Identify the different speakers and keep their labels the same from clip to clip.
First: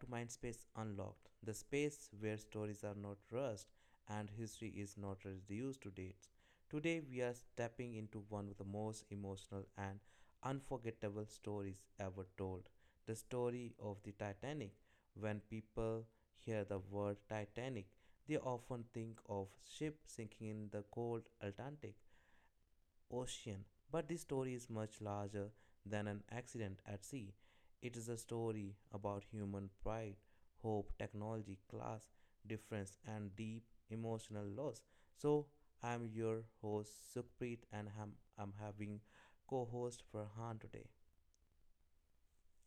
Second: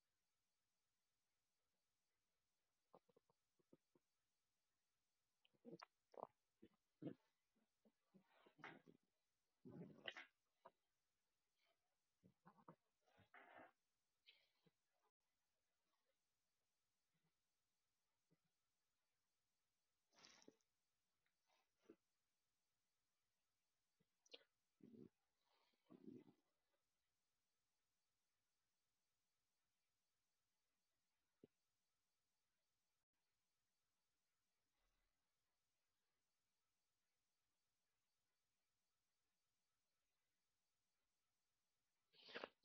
Speaker 1: to Mindspace Unlocked, the space where stories are not rushed and history is not reduced to dates. Today, we are stepping into one of the most emotional and unforgettable stories ever told the story of the Titanic. When people hear the word Titanic, they often think of ship sinking in the cold Atlantic, ocean. But this story is much larger than an accident at sea. It is a story about human pride, hope, technology, class, difference, and deep emotional loss. So, I'm your host Sukhpreet, and I'm having co host Farhan today.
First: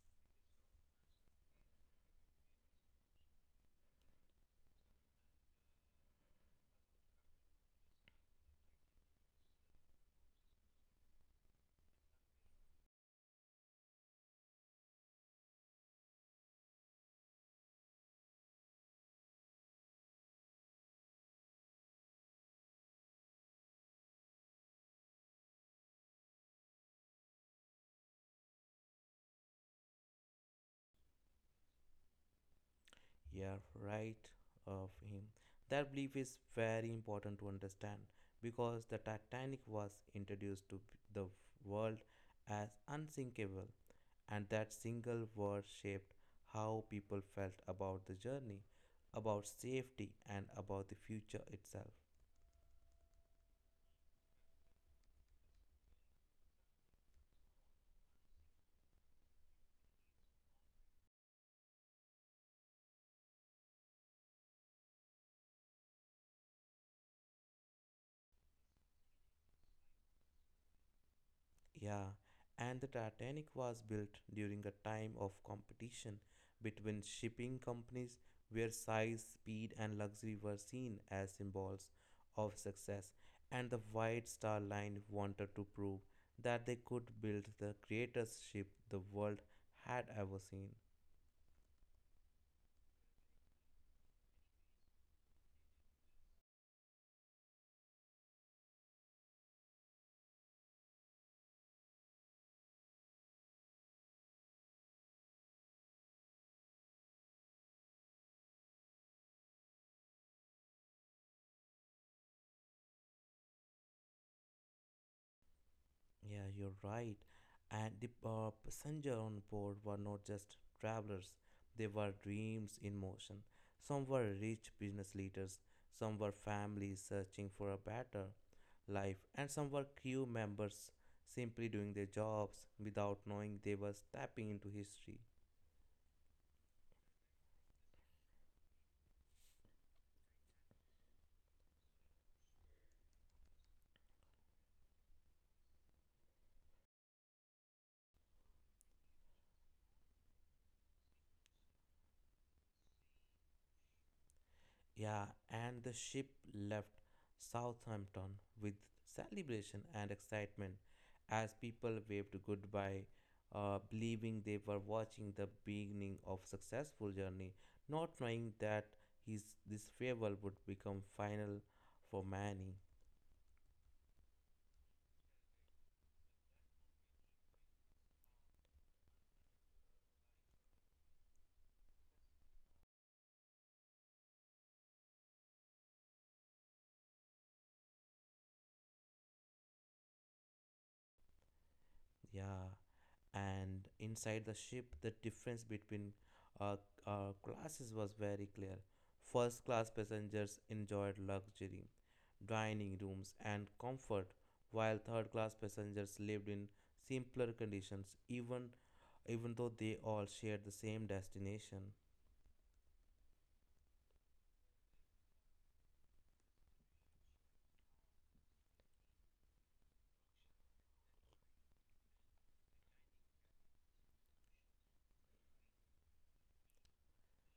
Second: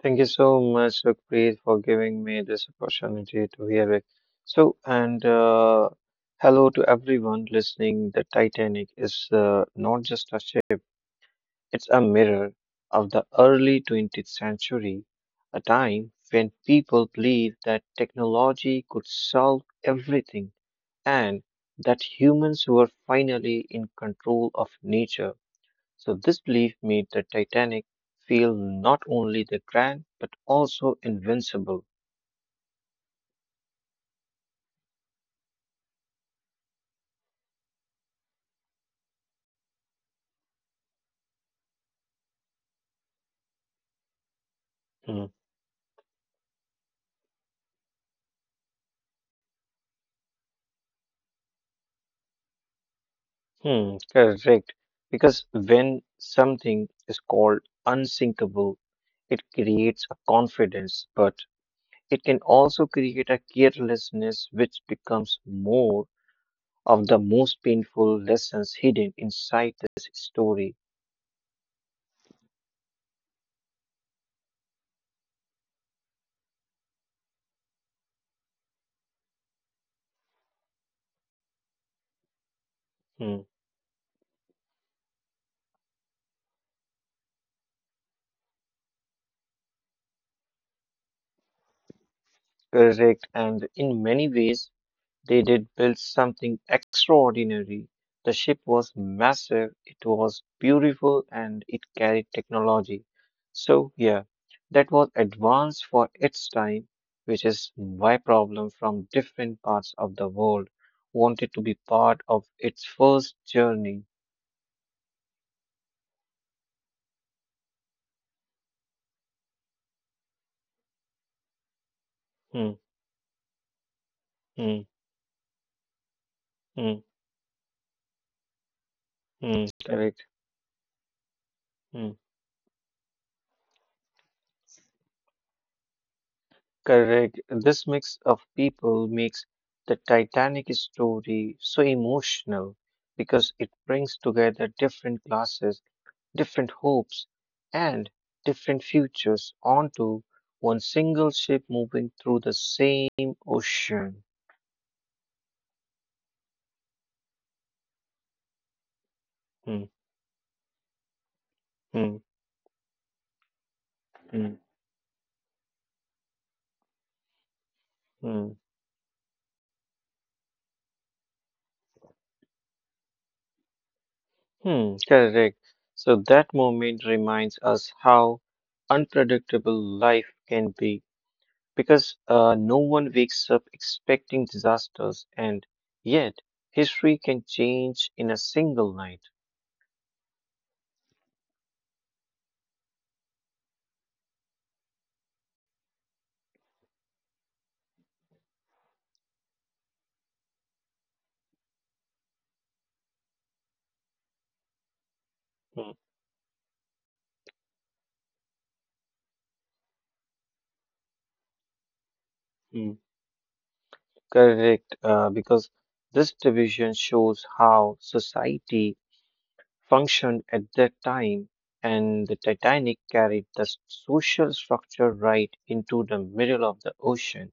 Speaker 2: Thank you so much, Sukhpreet, for giving me this opportunity to hear it. So, and Hello to everyone listening. The Titanic is not just a ship, it's a mirror of the early 20th century, a time when people believed that technology could solve everything and that humans were finally in control of nature. So this belief made the Titanic feel not only the grand but also invincible.
Speaker 1: Yeah, right of him. That belief is very important to understand because the Titanic was introduced to the world as unsinkable, and that single
Speaker 2: hmm
Speaker 1: word shaped how people felt about the journey, about safety, and about the future itself.
Speaker 2: Correct. Because when something is called unsinkable, it creates a confidence, but it can also create a carelessness which becomes more of the most painful lessons hidden inside this story.
Speaker 1: Yeah, and the Titanic was built during a time of competition between shipping companies where size, speed, and luxury were seen as symbols of success.
Speaker 2: Hmm,
Speaker 1: And the White Star Line wanted to prove that they could build the greatest ship the world had ever seen.
Speaker 2: Correct. And in many ways, they did build something extraordinary. The ship was massive, it was beautiful, and it carried technology. So, yeah, that was advanced for its time, which is why problems from different parts of the world wanted to be part of its first journey.
Speaker 1: Yeah, you're right. And the passenger on board were not just travelers, they were
Speaker 2: Hmm,
Speaker 1: dreams in motion. Some were rich
Speaker 2: hmm,
Speaker 1: business leaders, some were
Speaker 2: hmm,
Speaker 1: families searching for a better life, and some were
Speaker 2: Correct.
Speaker 1: crew members simply doing
Speaker 2: Hmm.
Speaker 1: their jobs without knowing they were stepping into history.
Speaker 2: Correct. This mix of people makes the Titanic story so emotional because it brings together different classes, different hopes, and different futures onto one single ship moving through the same ocean.
Speaker 1: Yeah, and the ship left Southampton with celebration
Speaker 2: Hmm,
Speaker 1: and excitement as people
Speaker 2: hmm,
Speaker 1: waved goodbye, believing
Speaker 2: hmm,
Speaker 1: they were watching the beginning of successful journey, not
Speaker 2: hmm,
Speaker 1: knowing that his this farewell would become final for many.
Speaker 2: hmm. Correct. So that moment reminds us how unpredictable life can be because no one wakes up expecting disasters, and yet history can change in a single night.
Speaker 1: Yeah, and inside the ship, the difference between uh, classes was very clear. First class passengers enjoyed luxury, dining rooms, and comfort, while third class
Speaker 2: Mm,
Speaker 1: passengers lived in simpler conditions, even though they all shared the same destination.
Speaker 2: mm. Correct, because this division shows how society functioned at that time, and the Titanic carried the social structure right into the middle of the ocean.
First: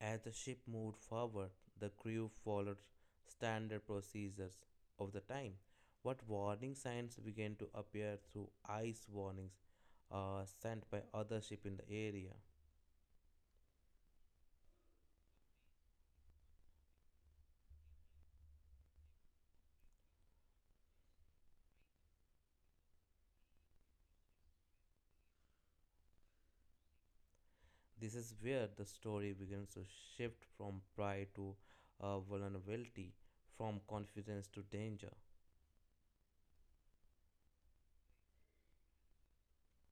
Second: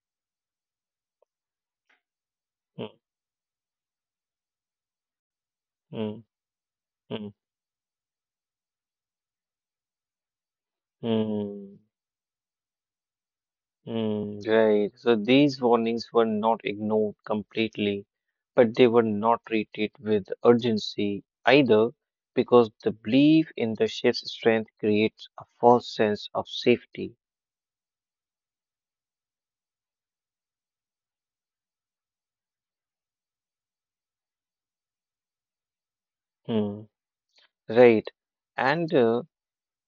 Speaker 1: As the ship moved forward, the crew followed
Speaker 2: Mm,
Speaker 1: standard procedures of the time.
Speaker 2: mm,
Speaker 1: What warning signs
Speaker 2: mm,
Speaker 1: began to appear through ice warnings sent by other ships in
Speaker 2: mm.
Speaker 1: the area.
Speaker 2: Right. So these warnings were not ignored completely, but they were not treated with urgency either because the belief in the ship's strength creates a false sense of safety.
Speaker 1: This is where the story begins to shift from pride to vulnerability, from confidence to danger.
Speaker 2: Mm, right. And uh,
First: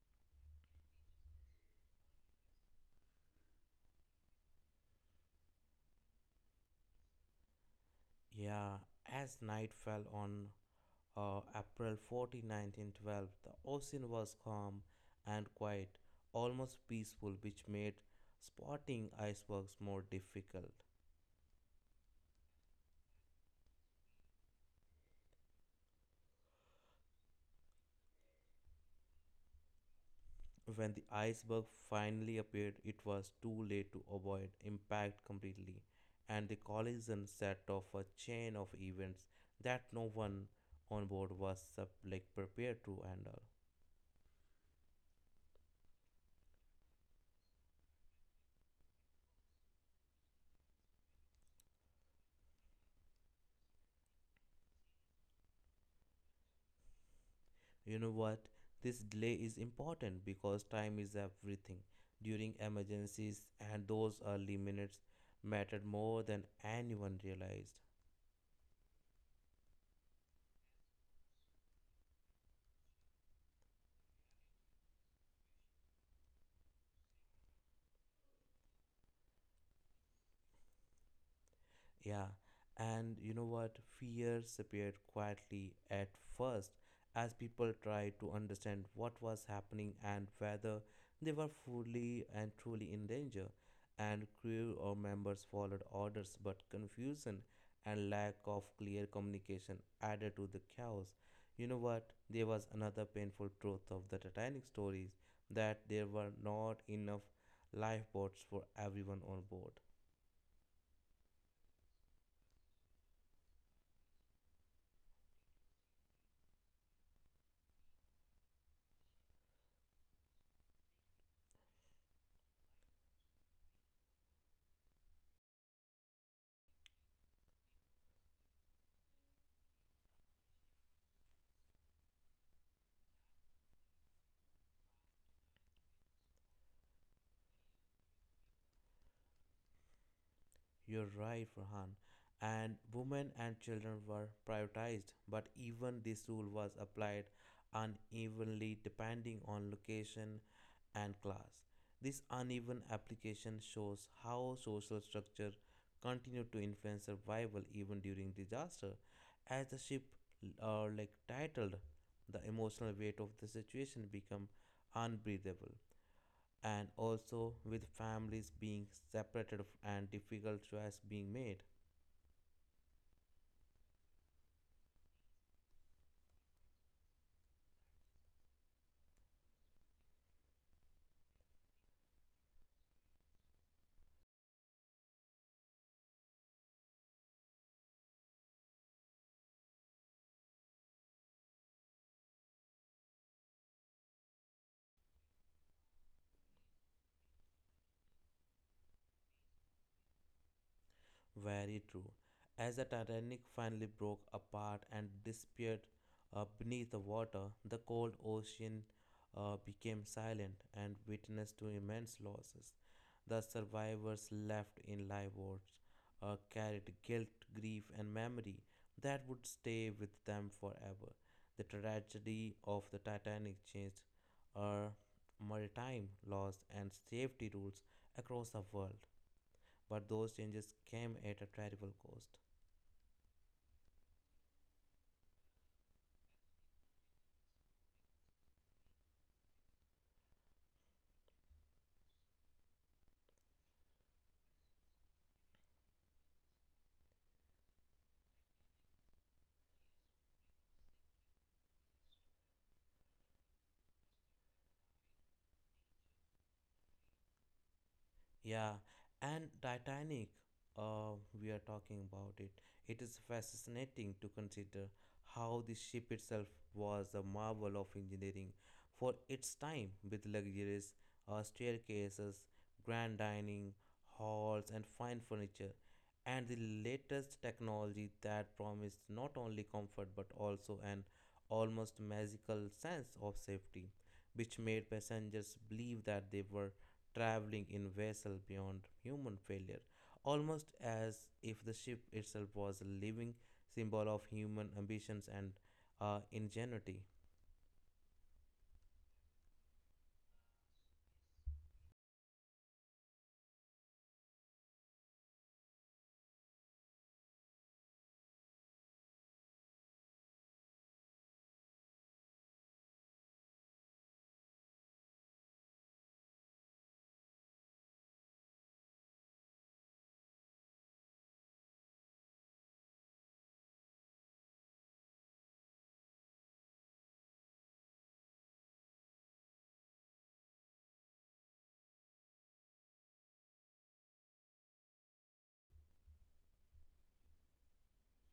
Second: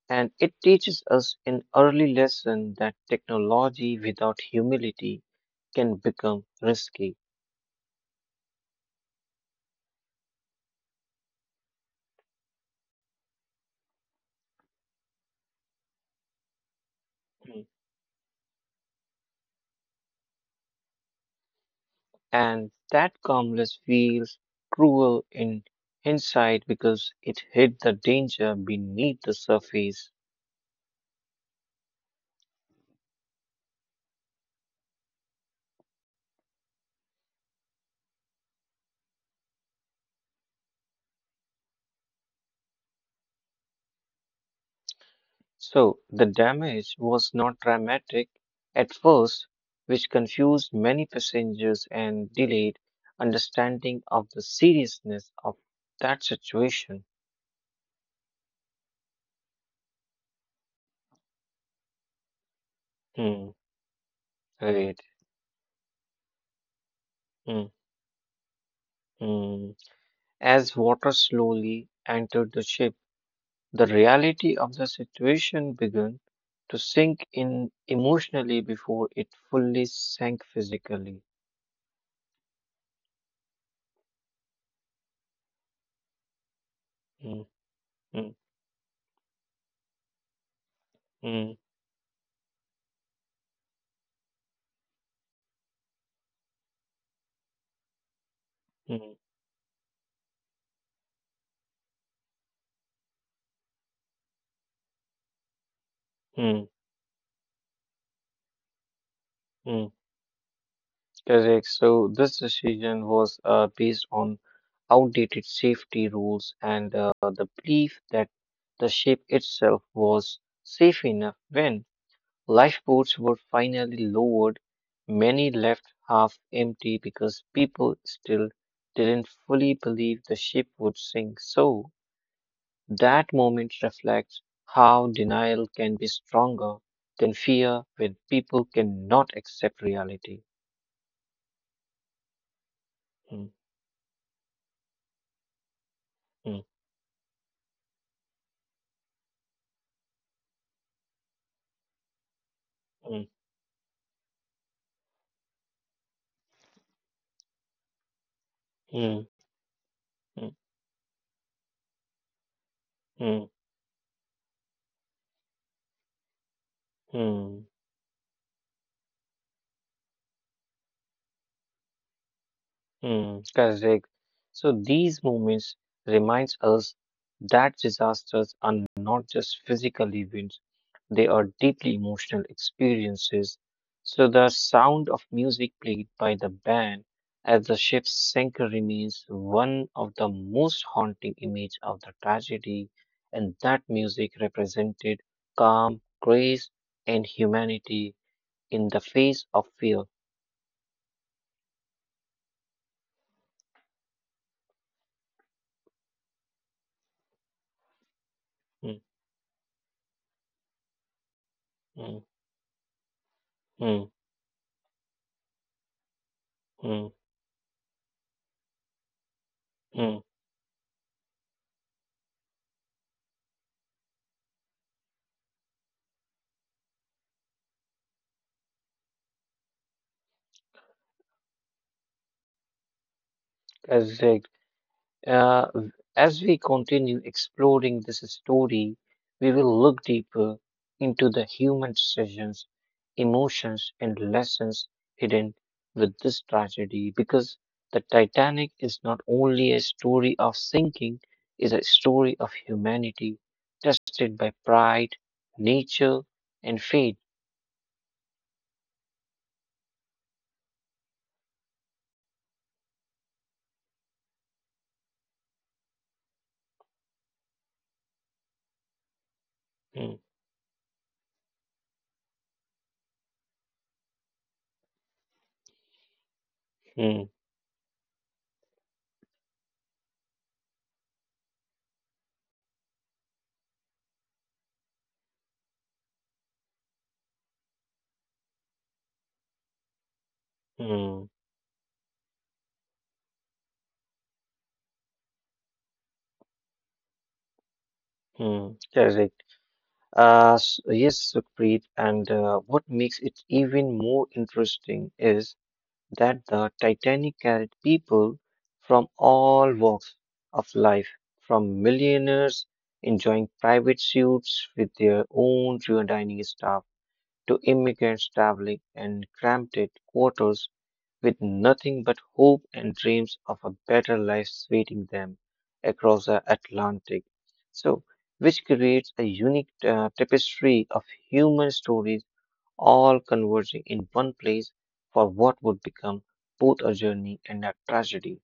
Speaker 2: and it teaches us an early lesson that technology without humility can become risky.
Speaker 1: Yeah, as night fell on April 14, 1912, the ocean was calm and quiet, almost peaceful,
Speaker 2: Hmm.
Speaker 1: which made spotting icebergs more difficult.
Speaker 2: And that calmness feels cruel in hindsight because it hid the danger beneath the surface.
Speaker 1: When the iceberg finally appeared, it was too late to avoid impact completely, and the collision set off a chain of events that no one on board was prepared to handle.
Speaker 2: So the damage was not dramatic at first, which confused many passengers and delayed understanding of the seriousness of that situation.
Speaker 1: You know what? This delay is important because time is everything. During
Speaker 2: Hmm,
Speaker 1: emergencies, and those early
Speaker 2: right.
Speaker 1: minutes mattered more than anyone
Speaker 2: Hmm,
Speaker 1: realized.
Speaker 2: hmm. As water slowly entered the ship, the reality of the situation began to sink in emotionally before it fully sank physically.
Speaker 1: Yeah, and you know what? Fears appeared quietly at first as
Speaker 2: Mm,
Speaker 1: people tried to
Speaker 2: mm,
Speaker 1: understand what was happening and whether they were
Speaker 2: mm,
Speaker 1: fully and truly in danger. And crew or members followed orders, but confusion and lack of clear
Speaker 2: mm,
Speaker 1: communication added to the chaos. You know what? There was another painful truth of the Titanic stories that there were
Speaker 2: mm,
Speaker 1: not enough lifeboats for everyone on board.
Speaker 2: mm. Correct. So this decision was based on outdated safety rules and the belief that the ship itself was safe enough when lifeboats were finally lowered, many left half empty because people still didn't fully believe the ship would sink. So, that moment reflects how denial can be stronger than fear when people cannot accept reality.
Speaker 1: You're right, Farhan. And women
Speaker 2: Mm,
Speaker 1: and children were prioritized, but even this
Speaker 2: mm,
Speaker 1: rule was applied unevenly depending on location and class. This uneven
Speaker 2: mm,
Speaker 1: application shows how social structure continued to influence survival even during disaster.
Speaker 2: mm,
Speaker 1: As the ship
Speaker 2: mm,
Speaker 1: titled, the emotional weight of
Speaker 2: mm,
Speaker 1: the situation become unbreathable and also
Speaker 2: mm.
Speaker 1: with families being separated and difficult choice being made.
Speaker 2: Hmm. Correct. So these moments reminds us that disasters are not just physical events, they are deeply emotional experiences. So the sound of music played by the band as the ship sank remains one of the most haunting images of the tragedy, and that music represented calm, grace, and humanity in the face of fear.
Speaker 1: Very true. As the Titanic finally broke apart and disappeared beneath the water, the cold ocean
Speaker 2: Hmm.
Speaker 1: became silent and witnessed to
Speaker 2: Hmm.
Speaker 1: immense losses. The
Speaker 2: Hmm.
Speaker 1: survivors left in lifeboats carried
Speaker 2: Hmm.
Speaker 1: guilt, grief, and memory that would stay with
Speaker 2: mm.
Speaker 1: them forever. The tragedy of the Titanic changed our maritime laws and safety rules across the world, but those changes came at a terrible cost.
Speaker 2: Correct. Uh, as we continue exploring this story, we will look deeper into the human decisions, emotions, and lessons hidden with this tragedy because the Titanic is not only a story of sinking, is a story of humanity tested by pride, nature, and fate.
Speaker 1: Yeah, and Titanic, we are talking about it. It is fascinating to consider how the ship itself was a marvel of engineering for its time,
Speaker 2: Hmm,
Speaker 1: with luxurious staircases, grand dining halls, and fine furniture, and the
Speaker 2: hmm,
Speaker 1: latest technology that promised not only comfort but also an almost magical sense of safety, which made passengers believe that they were traveling in vessel beyond human failure, almost
Speaker 2: hmm,
Speaker 1: as if the ship itself was a living symbol of human ambitions and ingenuity.
Speaker 2: hmm. Correct. Yes, Sukhpreet, and what makes it even more interesting is that the Titanic carried people from all walks of life, from millionaires enjoying private suites with their own dining staff to immigrants traveling in cramped quarters with nothing but hope and dreams of a better life awaiting them across the Atlantic. So, which creates a unique tapestry of human stories all converging in one place for what would become both a journey and a tragedy.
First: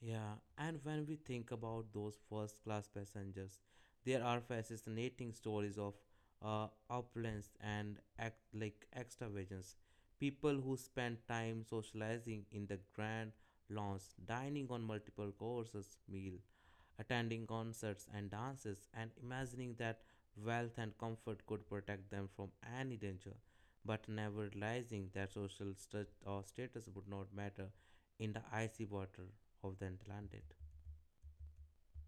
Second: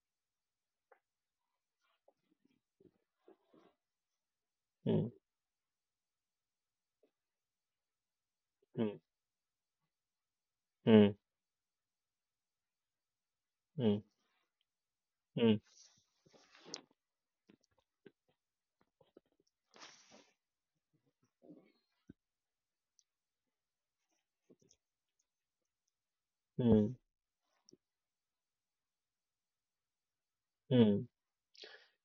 Speaker 1: Yeah, and when we think about those first class passengers, there are
Speaker 2: Hmm,
Speaker 1: fascinating stories of opulence and act like
Speaker 2: hmm,
Speaker 1: extravagance. People who
Speaker 2: hmm,
Speaker 1: spend time socializing in the grand
Speaker 2: hmm,
Speaker 1: lounge, dining on multiple
Speaker 2: hmm,
Speaker 1: courses meal, attending concerts and dances, and imagining that wealth and comfort could protect them from any danger, but never realizing that social stu- or status
Speaker 2: hmm,
Speaker 1: would not matter in the icy water of the Atlantic.
Speaker 2: hmm.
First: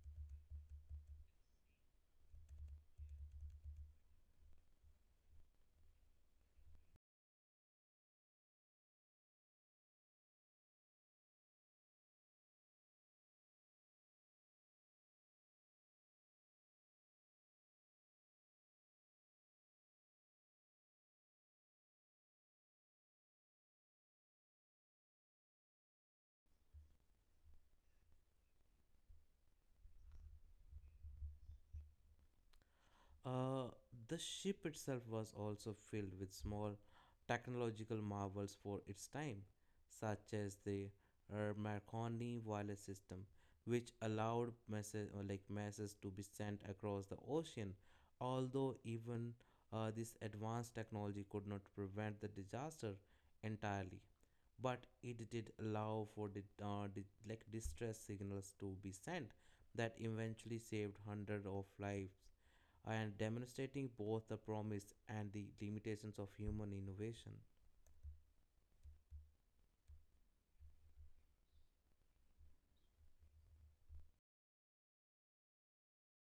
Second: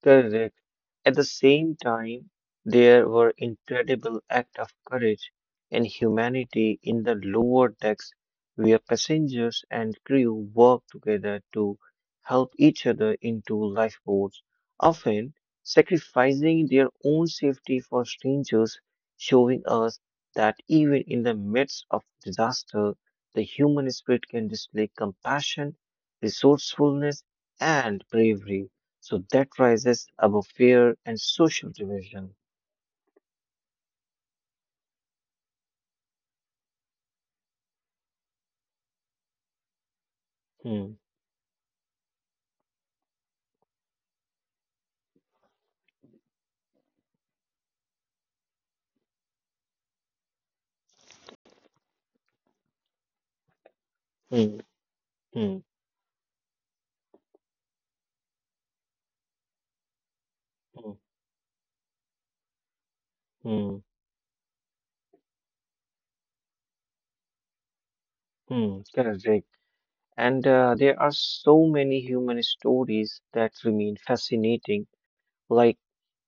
Speaker 2: Correct. At the same time, there were incredible acts of courage and humanity in the lower decks where passengers and crew worked together to help each other into lifeboats, often sacrificing their own safety for strangers, showing us that even in the midst of disaster, the human spirit can display compassion, resourcefulness, and bravery. So that rises above fear and social division.
Speaker 1: Uh, the ship itself was also filled with small technological marvels for its time, such as the
Speaker 2: Hmm,
Speaker 1: Marconi wireless system, which allowed message or like messages to be sent across the ocean. Although even this advanced technology could not prevent the disaster entirely,
Speaker 2: hmm,
Speaker 1: but it did
Speaker 2: hmm,
Speaker 1: allow for the distress signals to be sent that eventually
Speaker 2: hmm,
Speaker 1: saved hundreds of lives and
Speaker 2: hmm,
Speaker 1: demonstrating both the promise and the limitations of human innovation.
Speaker 2: hmm. Correct. Rick. And there are so many human stories that remain fascinating, like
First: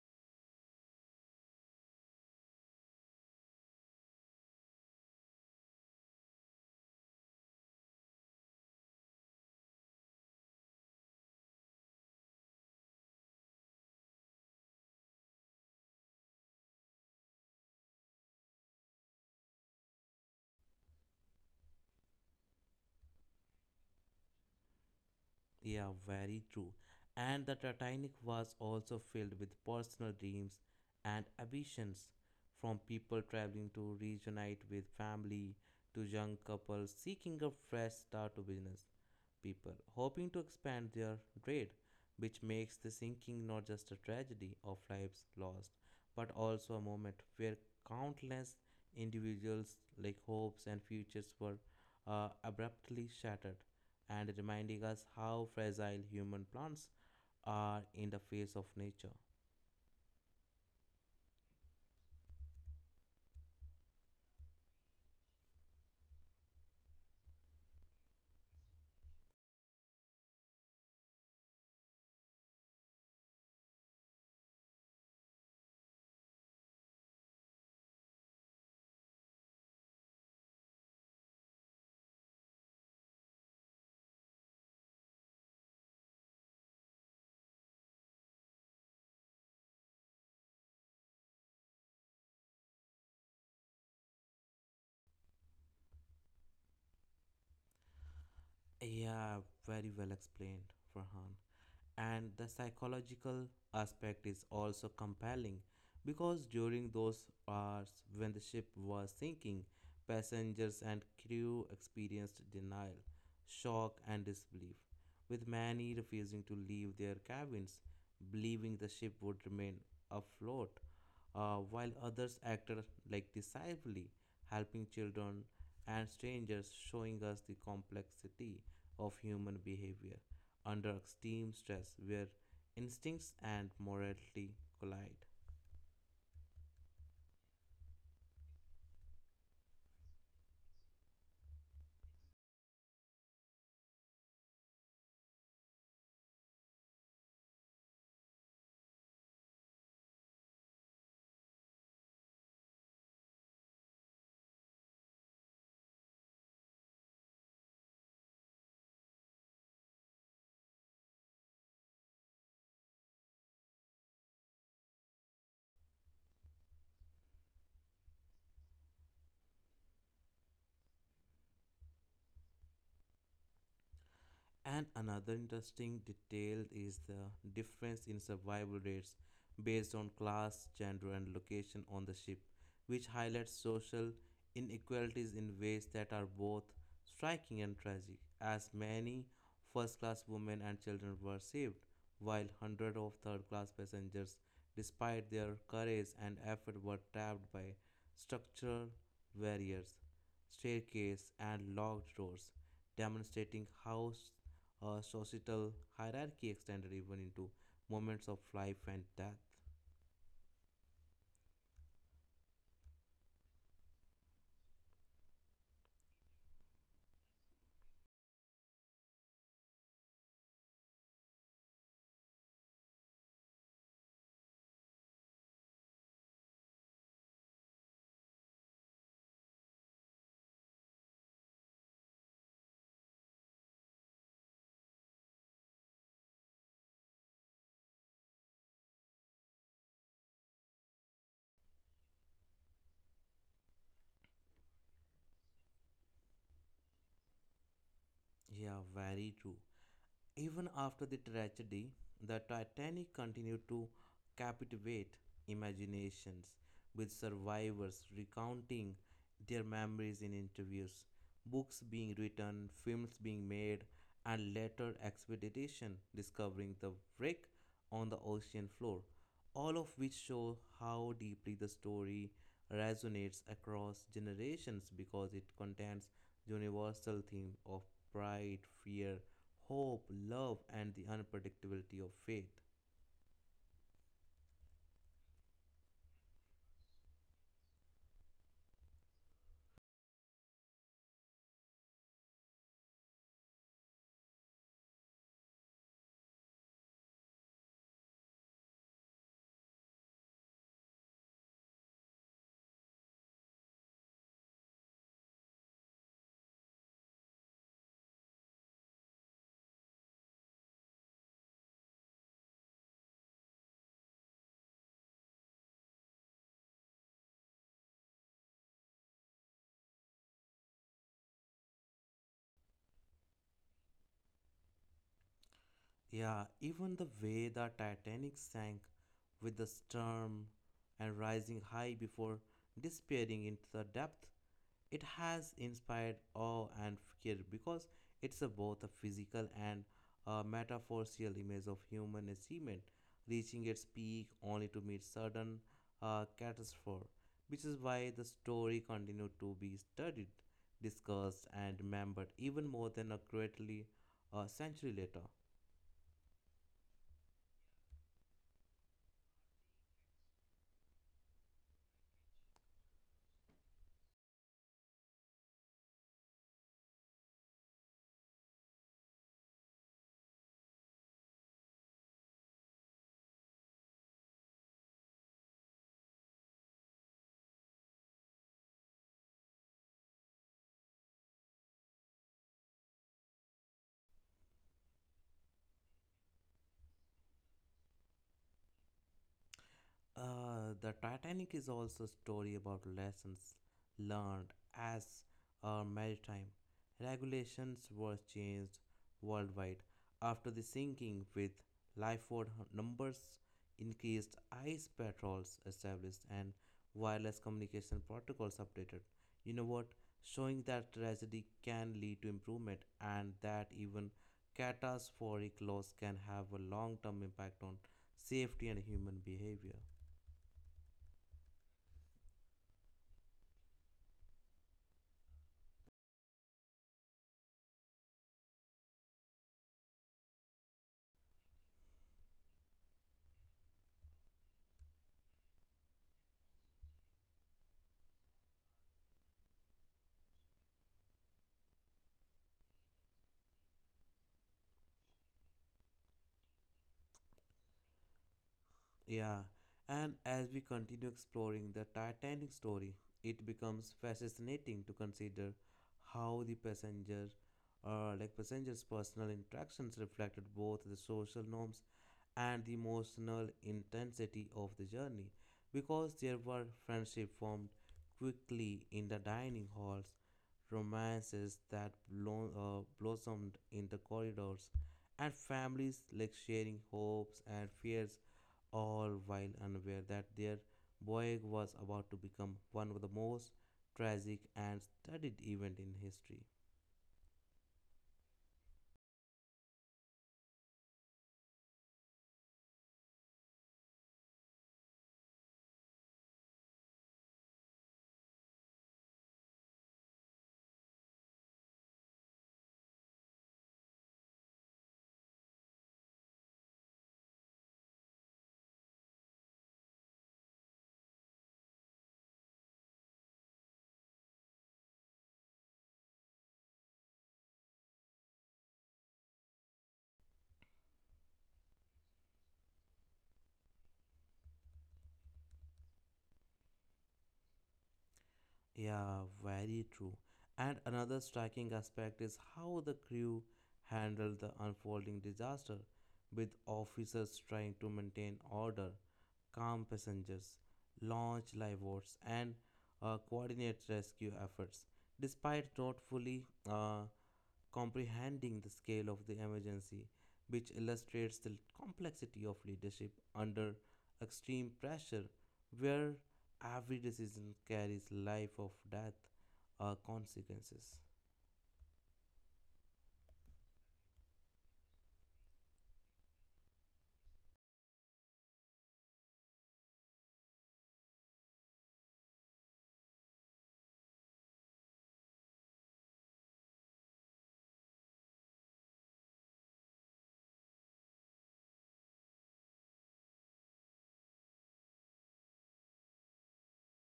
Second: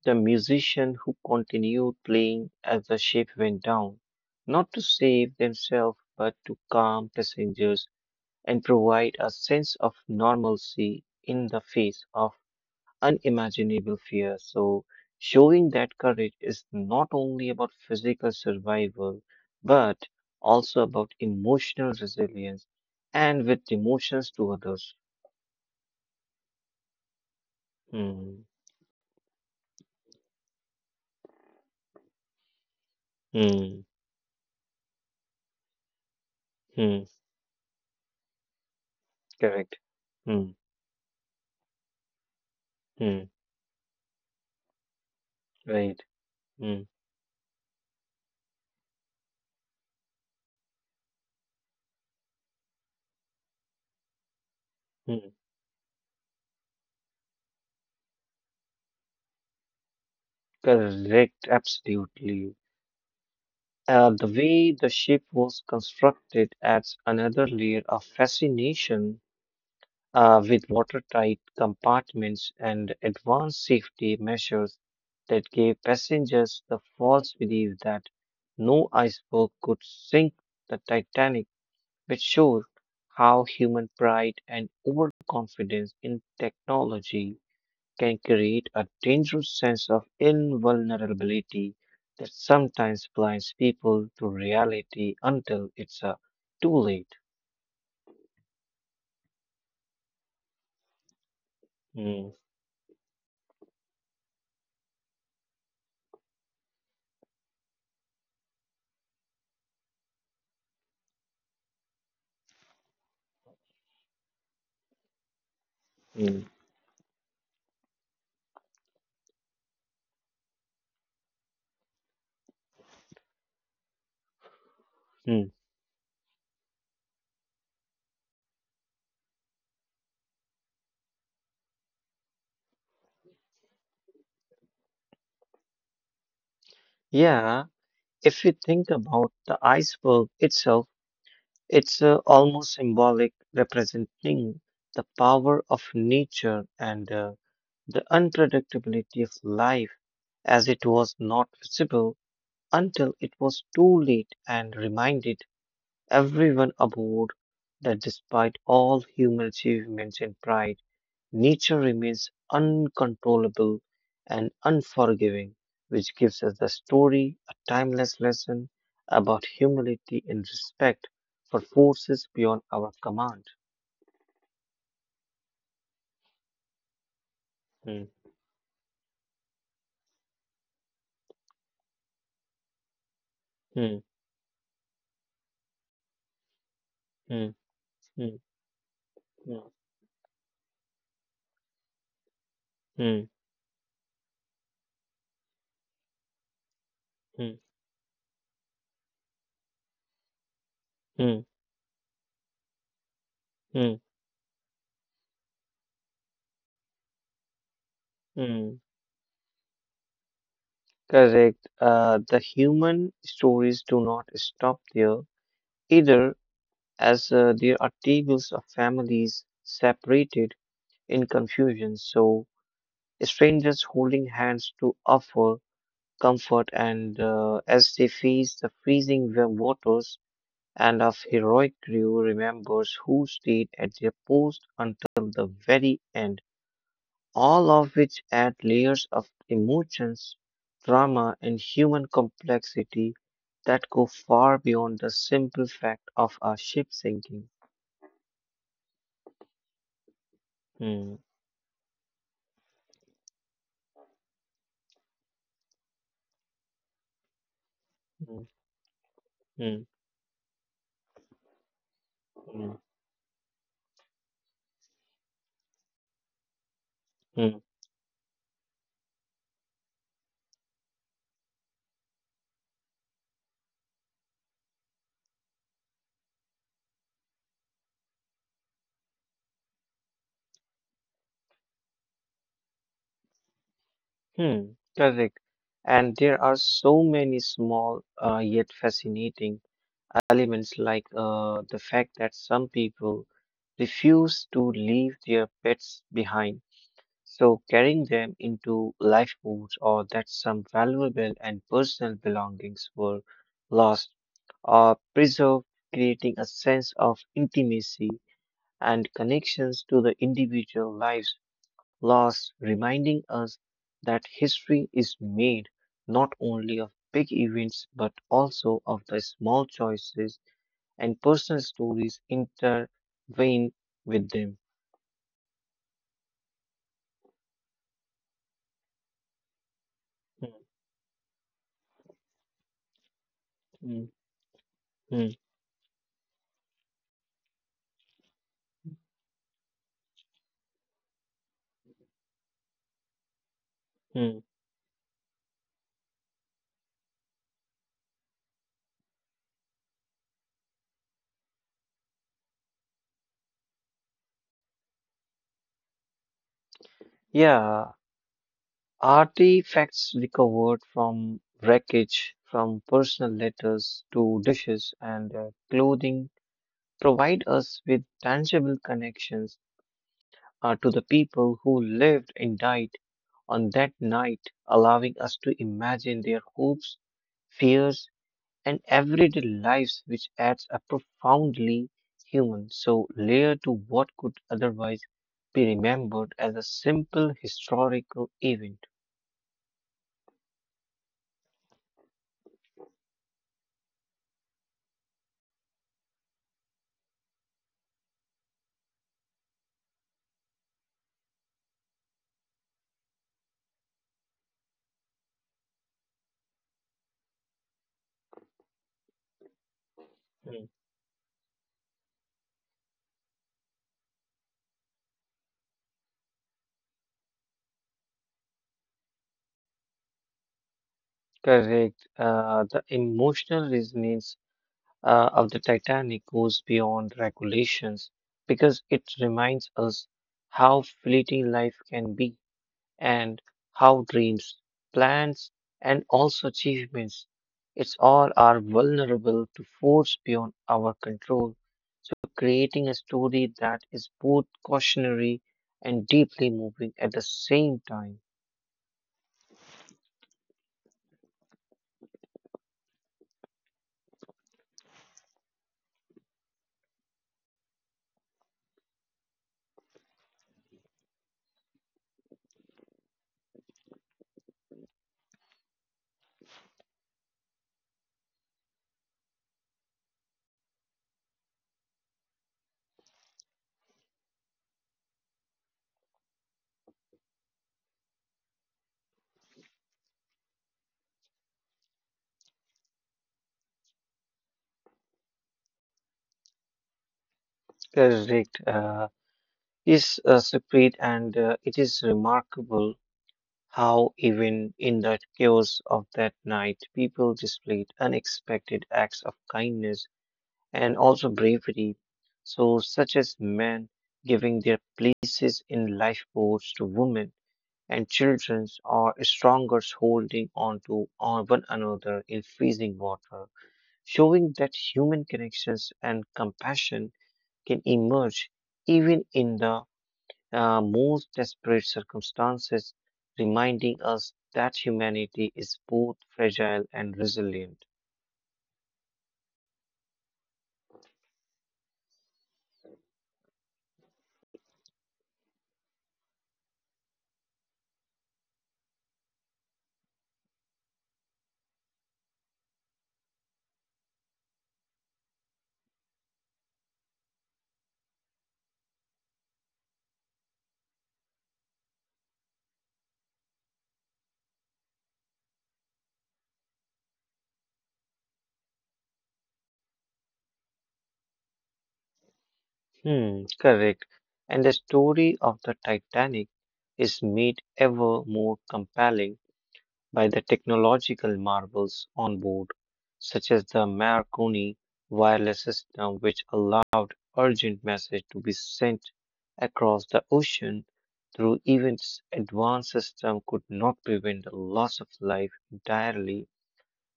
Speaker 2: the musician who continued playing as the ship went down, not to save themselves, but to calm passengers and provide a sense of normalcy in the face of unimaginable fear. So, showing that courage is not only about physical survival, but also about emotional resilience and with emotions to others.
Speaker 1: Yeah, very true. And the Titanic
Speaker 2: Hmm.
Speaker 1: was also filled with personal dreams and ambitions from people traveling
Speaker 2: Hmm.
Speaker 1: to reunite with family to young couples
Speaker 2: Hmm.
Speaker 1: seeking a fresh start to business, people
Speaker 2: Correct.
Speaker 1: hoping to
Speaker 2: Hmm.
Speaker 1: expand their trade, which makes the
Speaker 2: Hmm.
Speaker 1: sinking not just a tragedy of lives lost,
Speaker 2: Right.
Speaker 1: but also a
Speaker 2: Hmm.
Speaker 1: moment where countless individuals' like hopes and futures were abruptly shattered, and reminding us
Speaker 2: Hmm.
Speaker 1: how fragile human plants are in the face of nature.
Speaker 2: Correct. Absolutely. The way the ship was constructed adds another layer of fascination with watertight compartments and advanced safety measures that gave passengers the false belief that no iceberg could sink the Titanic, which shows how human pride and overconfidence in technology can create a dangerous sense of invulnerability that sometimes blinds people to reality until it's too late.
Speaker 1: Yeah, very well explained, Farhan.
Speaker 2: Mm,
Speaker 1: And the psychological aspect is also compelling because during those hours when the ship was sinking, passengers and crew experienced denial, shock, and disbelief, with many refusing
Speaker 2: mm,
Speaker 1: to leave their cabins, believing the ship would remain afloat, while others acted decisively, helping children
Speaker 2: mm.
Speaker 1: and strangers, showing us the complexity of human behavior under extreme stress where instincts and morality collide.
Speaker 2: Yeah, if you think about the iceberg itself, it's almost symbolic, representing the power of nature and the unpredictability of life, as it was not visible until it was too late and reminded everyone aboard that despite all human achievements and pride, nature remains uncontrollable and unforgiving, which gives us the story a timeless lesson about humility and respect for forces beyond our command.
Speaker 1: And another interesting detail is the difference
Speaker 2: Hmm,
Speaker 1: in survival rates based on class, gender, and location on the ship, which highlights
Speaker 2: hmm,
Speaker 1: social inequalities in ways that are both
Speaker 2: hmm,
Speaker 1: striking and tragic,
Speaker 2: hmm,
Speaker 1: as many first class women and children were saved, while hundreds of
Speaker 2: hmm,
Speaker 1: third class passengers, despite their courage and effort, were trapped
Speaker 2: hmm,
Speaker 1: by structural barriers
Speaker 2: hmm,
Speaker 1: staircase
Speaker 2: hmm,
Speaker 1: and locked doors, demonstrating
Speaker 2: hmm,
Speaker 1: how societal hierarchy extended even into moments of
Speaker 2: hmm.
Speaker 1: life and death.
Speaker 2: Correct. The human stories do not stop there either, as there are tables of families separated in confusion. So strangers holding hands to offer comfort and as they face the freezing waters and of heroic crew remembers who stayed at their post until the very end, all of which add layers of emotions, drama and human complexity that go far beyond the simple fact of a ship sinking.
Speaker 1: Yeah, very true. Even after
Speaker 2: Hmm,
Speaker 1: the tragedy, the Titanic continued to captivate imaginations, with survivors
Speaker 2: hmm,
Speaker 1: recounting their
Speaker 2: hmm,
Speaker 1: memories in interviews, books being written,
Speaker 2: hmm,
Speaker 1: films being made, and later expedition discovering the wreck
Speaker 2: hmm.
Speaker 1: on the ocean floor, all of which show how deeply the story resonates across generations because it contains universal themes of pride, fear, hope, love, and the unpredictability of fate.
Speaker 2: Correct. And there are so many small yet fascinating elements, like the fact that some people refuse to leave their pets behind, so carrying them into lifeboats, or that some valuable and personal belongings were lost or preserved, creating a sense of intimacy and connections to the individual lives laws reminding us that history is made not only of big events but also of the small choices and personal stories intertwined with them.
Speaker 1: Yeah, even the way the Titanic sank with the storm
Speaker 2: Mm,
Speaker 1: and rising high before disappearing into the
Speaker 2: mm,
Speaker 1: depth, it
Speaker 2: mm,
Speaker 1: has inspired awe and fear because it's a both a physical and a metaphorical image of human achievement reaching its peak
Speaker 2: mm.
Speaker 1: only to meet sudden catastrophe, which is why the story continues to be studied, discussed, and remembered even more than a greatly a century later.
Speaker 2: Yeah, artifacts recovered from wreckage, from personal letters to dishes and clothing provide us with tangible connections to the people who lived and died on that night, allowing us to imagine their hopes, fears, and everyday lives, which adds a profoundly human so layer to what could otherwise be remembered as a simple historical event.
Speaker 1: The Titanic is also a story about lessons learned as our maritime regulations were changed worldwide after the sinking, with lifeboat numbers increased, ice patrols established, and wireless communication protocols updated. You know what? Showing
Speaker 2: Mm.
Speaker 1: that tragedy can lead to improvement and that even catastrophic loss can have a long term impact on safety and human behavior.
Speaker 2: Correct. The emotional resonance of the Titanic goes beyond regulations because it reminds us how fleeting life can be and how dreams, plans, and also achievements, it's all are vulnerable to force beyond our control. So creating a story that is both cautionary and deeply moving at the same time.
Speaker 1: Yeah, and as we continue exploring the Titanic story, it becomes fascinating to consider how the passenger or like passengers' personal interactions reflected both the social norms and the emotional intensity of the journey because there were friendships formed quickly in the dining halls romances that blossomed in the corridors, and families like sharing hopes and fears, all while unaware that their boy was about to become one of the most tragic and studied event in history.
Speaker 2: Correct. Is separate and it is remarkable how even in the chaos of that night, people displayed unexpected acts of kindness and also bravery. So, such as men giving their places in lifeboats to women and children, or strongers holding on to on one another in freezing water, showing that human connections and compassion can emerge even in the most desperate circumstances, reminding us that humanity is both fragile and resilient.
Speaker 1: Yeah, very true. And another striking aspect is how the crew handled the unfolding disaster, with officers trying to maintain order, calm passengers, launch lifeboats, and coordinate rescue efforts. Despite not fully uh, comprehending the scale of the emergency, which illustrates the complexity of leadership under extreme pressure, where every decision carries life or death consequences.
Speaker 2: Correct. And the story of the Titanic is made ever more compelling by the technological marvels on board, such as the Marconi wireless system, which allowed urgent message to be sent across the ocean through even its advanced system could not prevent the loss of life entirely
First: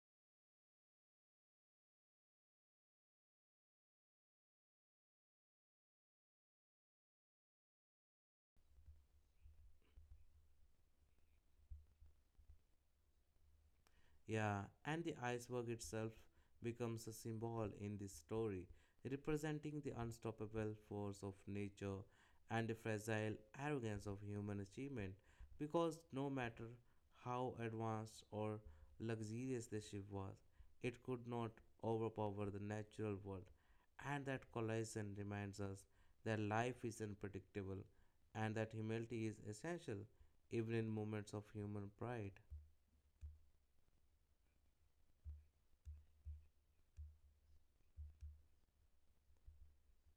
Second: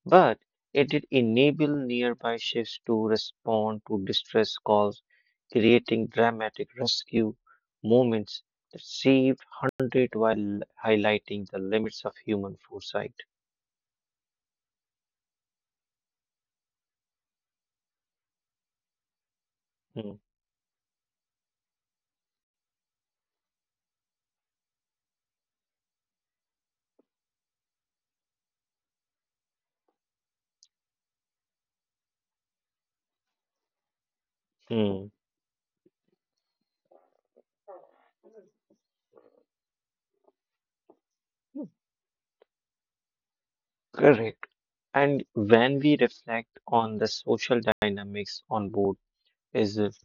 Speaker 2: but it did enable nearby ships to respond to distress calls, creating dramatic rescue moments that saved hundreds while highlighting the limits of human foresight.
Speaker 1: Yeah, and the iceberg itself becomes a symbol in this story, representing the
Speaker 2: Hmm,
Speaker 1: unstoppable force of nature and the fragile arrogance of human achievement. Because no matter how advanced or luxurious the ship was, it could not overpower the natural world. And that collision
Speaker 2: hmm,
Speaker 1: reminds us that life is unpredictable and that humility is essential even in moments of human pride.
Speaker 2: Correct. And when we reflect on the social dynamics on board, is it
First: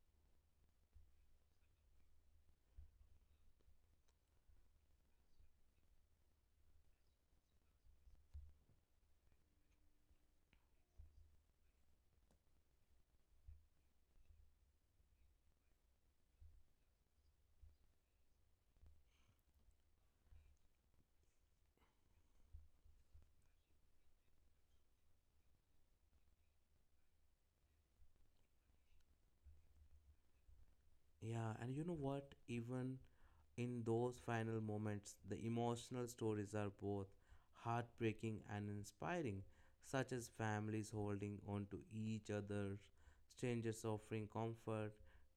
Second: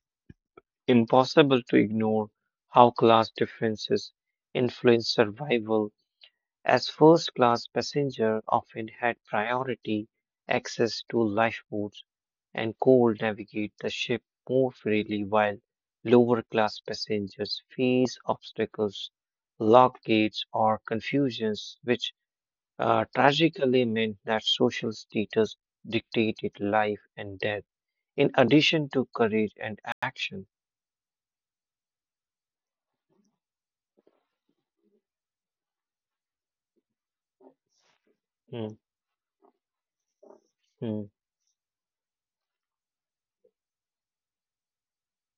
Speaker 2: impossible to ignore how class differences influence survival as first class passenger often had priority access to lifeboats and could navigate the ship more freely while lower class passengers face obstacles, locked gates or confusions which tragically meant that social status dictated life and death in addition to courage and action.
Speaker 1: Yeah, and you know what? Even in those final moments, the emotional stories are both heartbreaking and
Speaker 2: Hmm,
Speaker 1: inspiring, such as families
Speaker 2: hmm,
Speaker 1: holding on to each other, strangers offering comfort,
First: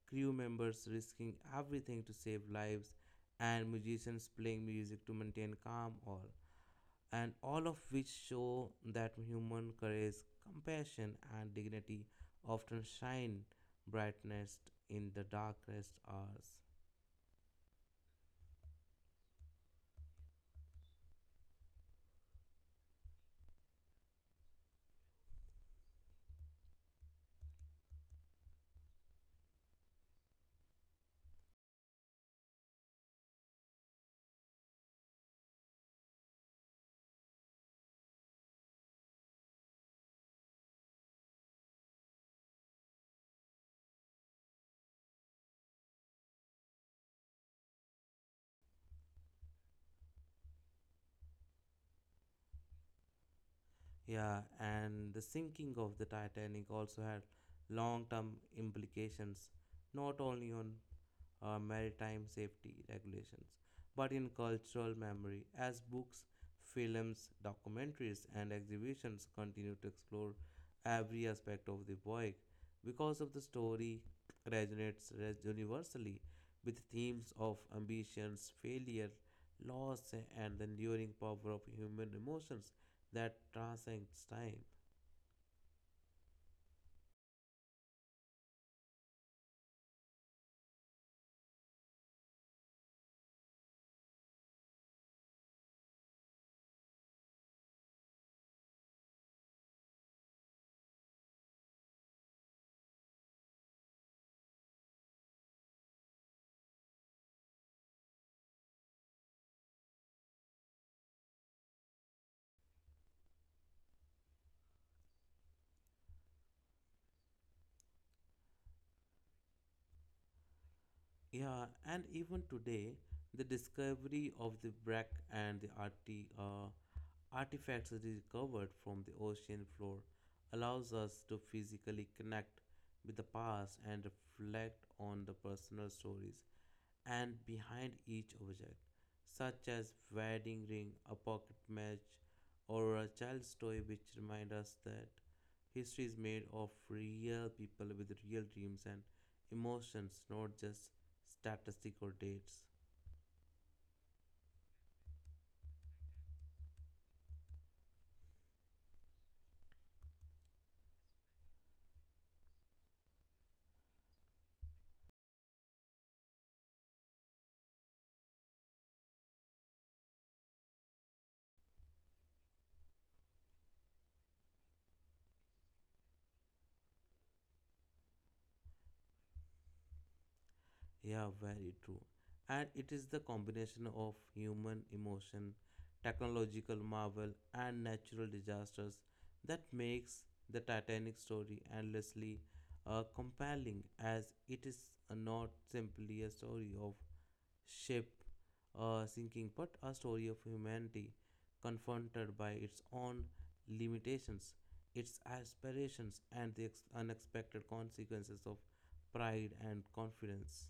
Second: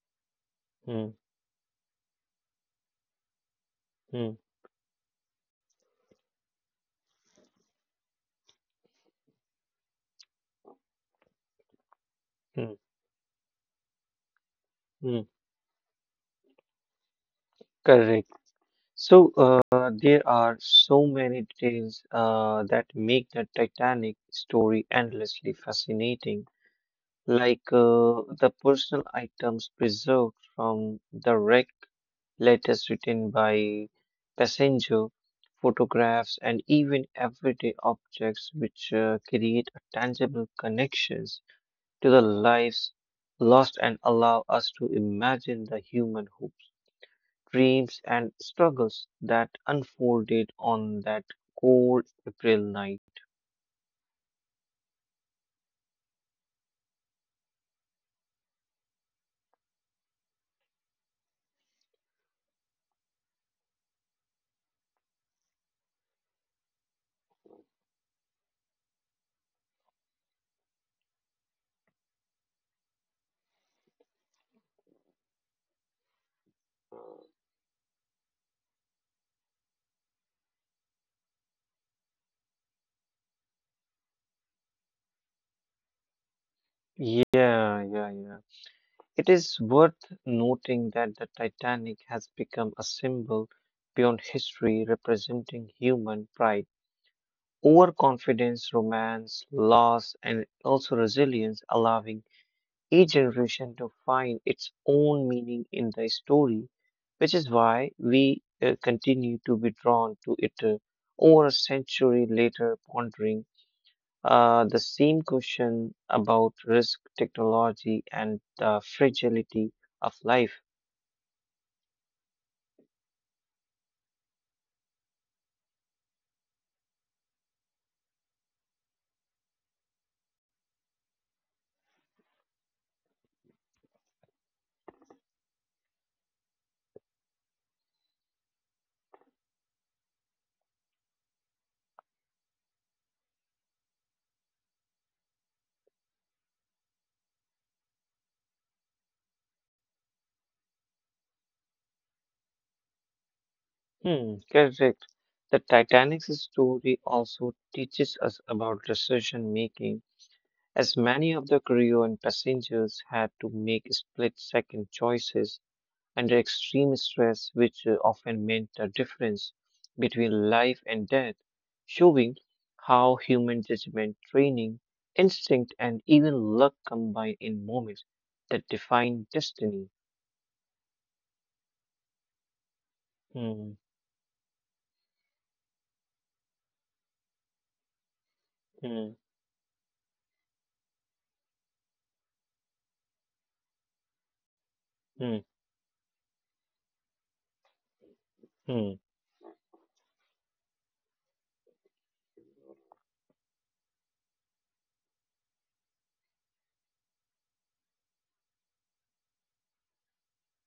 Speaker 1: crew members
Speaker 2: hmm,
Speaker 1: risking everything to save lives, and musicians
Speaker 2: hmm,
Speaker 1: playing music to maintain calm, all and all of which show that human courage, compassion, and dignity
Speaker 2: hmm,
Speaker 1: often shine brightest in
Speaker 2: hmm.
Speaker 1: the darkest hours.
Speaker 2: Correct. So there are so many details that make the Titanic story endlessly fascinating, like the personal items preserved from the wreck, letters written by passenger, photographs, and even everyday objects which create a tangible connections to the lives lost and allow us to imagine the human who dreams and struggles that unfolded on that cold April night.
Speaker 1: Yeah, and the sinking of the Titanic also had long term implications, not only on maritime safety regulations, but in cultural memory, as books, films, documentaries, and exhibitions continue to explore every aspect of the voyage. Because of the story universally with themes of ambitions, failure, loss, and the enduring power of human emotions that transcends time.
Speaker 2: Yeah, yeah, it is worth noting that the Titanic has become a symbol beyond history representing human pride, overconfidence, romance, loss, and also resilience, allowing each generation to find its own meaning in the story, which is why we continue to be drawn to it over a century later, pondering the same question about risk, technology, and the fragility of life.
Speaker 1: Yeah, and even today, the discovery of the wreck and the artifacts recovered from the ocean floor allows us to physically connect with the past and reflect on the personal stories and behind each object, such as wedding ring, a pocket match, or a child's toy which remind us that history is made of real people with real dreams and emotions, not just statistic or dates.
Speaker 2: Correct. The Titanic's story also teaches us about decision making, as many of the crew and passengers had to make split second choices under extreme stress, which often meant the difference between life and death, showing how human judgment, training, instinct, and even luck combine in moments that define destiny.
Speaker 1: Yeah, very true. And it is the
Speaker 2: Hmm,
Speaker 1: combination of human emotion, technological marvel, and natural disasters
Speaker 2: hmm,
Speaker 1: that makes the Titanic story endlessly compelling, as it is
Speaker 2: hmm,
Speaker 1: not simply a story of ship
Speaker 2: hmm.
Speaker 1: uh, sinking, but a story of humanity confronted by its own limitations, its aspirations, and the unexpected consequences of pride and confidence.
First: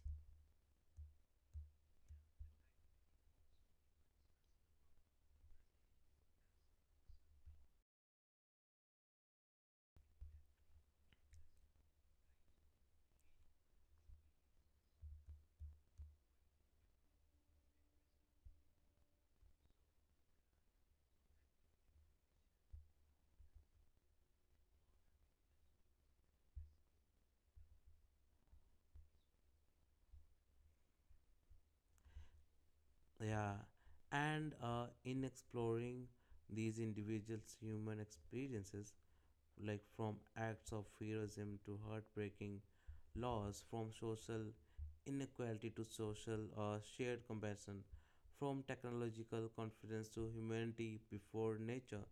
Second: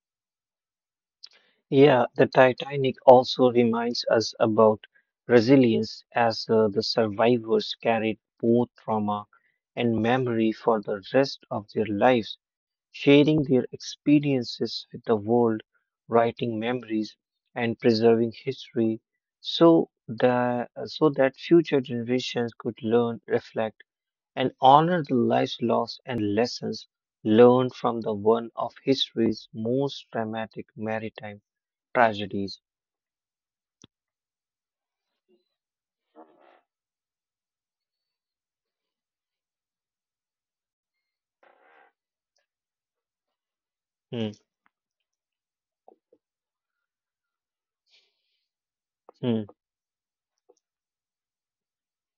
Speaker 2: Yeah, the Titanic also reminds us about resilience as the survivors carried both trauma and memory for the rest of their lives sharing their experiences with the world, writing memories, and preserving history so that future generations could learn, reflect, and honor the lives lost and lessons learned from the one of history's most dramatic maritime tragedies.
Speaker 1: Yeah, and in exploring these individuals' human experiences, like from acts of heroism to heartbreaking loss, from
Speaker 2: Hmm,
Speaker 1: social inequality to social shared compassion, from
Speaker 2: hmm,
Speaker 1: technological confidence to humanity before nature.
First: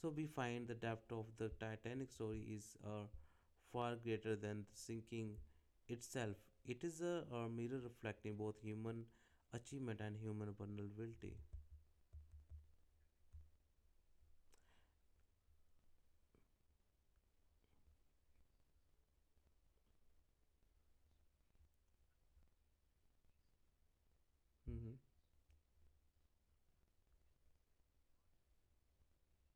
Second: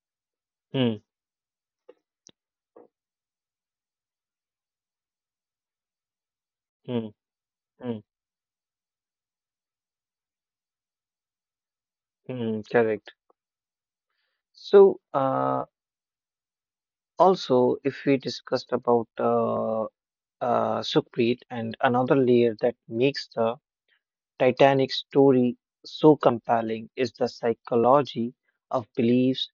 Speaker 1: So we find the
Speaker 2: hmm,
Speaker 1: depth of the Titanic story is far greater than the sinking itself. It is
Speaker 2: hmm,
Speaker 1: a mirror
Speaker 2: hmm,
Speaker 1: reflecting both human achievement and human vulnerability.
Speaker 2: Correct. So, also, if we discussed about Sukhpreet, and another layer that makes the Titanic
Speaker 1: Mhm.
Speaker 2: story so compelling is the psychology of beliefs,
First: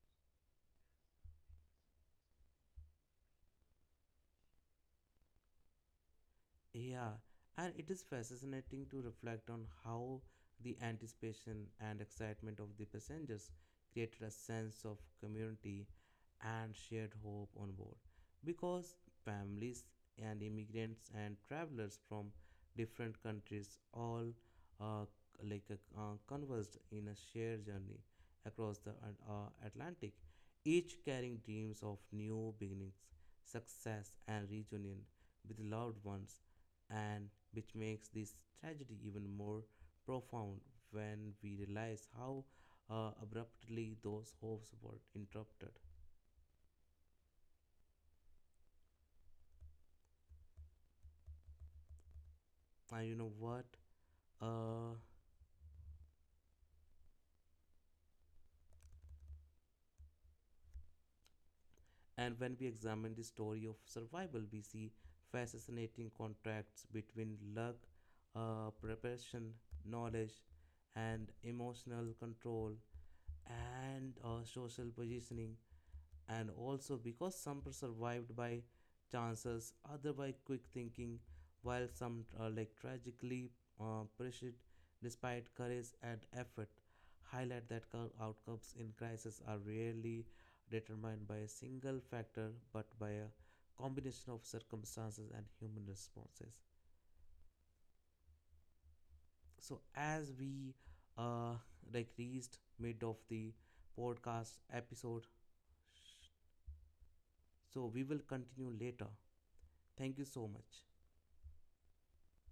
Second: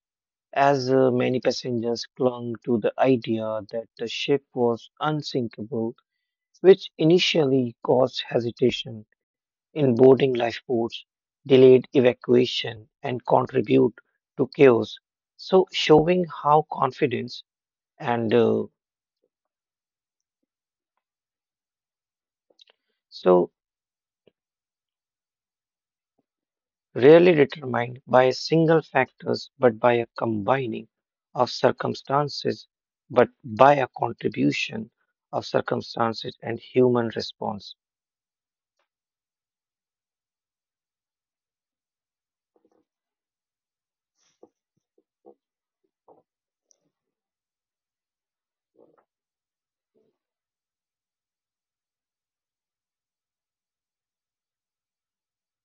Speaker 2: as many passengers clung to the idea that the ship was unsinkable, which
Speaker 1: Yeah, and
Speaker 2: initially
Speaker 1: it is
Speaker 2: caused
Speaker 1: fascinating to
Speaker 2: hesitation
Speaker 1: reflect on
Speaker 2: in
Speaker 1: how
Speaker 2: boarding
Speaker 1: the
Speaker 2: lifeboats,
Speaker 1: anticipation
Speaker 2: delayed
Speaker 1: and excitement of the
Speaker 2: evacuation, and
Speaker 1: passengers
Speaker 2: contribute
Speaker 1: created a
Speaker 2: to
Speaker 1: sense of
Speaker 2: chaos. So,
Speaker 1: community
Speaker 2: showing how
Speaker 1: and shared
Speaker 2: confidence
Speaker 1: hope on board.
Speaker 2: and
Speaker 1: Because families and immigrants and travelers from different
Speaker 2: so
Speaker 1: countries all uh, converged in a
Speaker 2: rarely
Speaker 1: shared journey
Speaker 2: determined by a
Speaker 1: across
Speaker 2: single
Speaker 1: the
Speaker 2: factors but by a
Speaker 1: Atlantic,
Speaker 2: combining
Speaker 1: each carrying
Speaker 2: of
Speaker 1: dreams of new
Speaker 2: circumstances
Speaker 1: beginnings,
Speaker 2: but by a
Speaker 1: success, and
Speaker 2: contribution
Speaker 1: reunion
Speaker 2: of
Speaker 1: with loved
Speaker 2: circumstances
Speaker 1: ones,
Speaker 2: and human
Speaker 1: and which
Speaker 2: response
Speaker 1: makes this tragedy even more profound when we realize how abruptly those hopes were interrupted. And you know what? Uh, and when we examine the story of survival, we see fascinating contrasts between luck, preparation, knowledge, and emotional control and social positioning, and also because some are survived by chances, other by quick thinking, while some are like tragically perished despite courage and effort. Highlight that outcomes in crisis are rarely determined by a single factor but by a combination of circumstances and human responses. So, as we uh, reached mid of the podcast episode, so we will continue later. Thank you so much.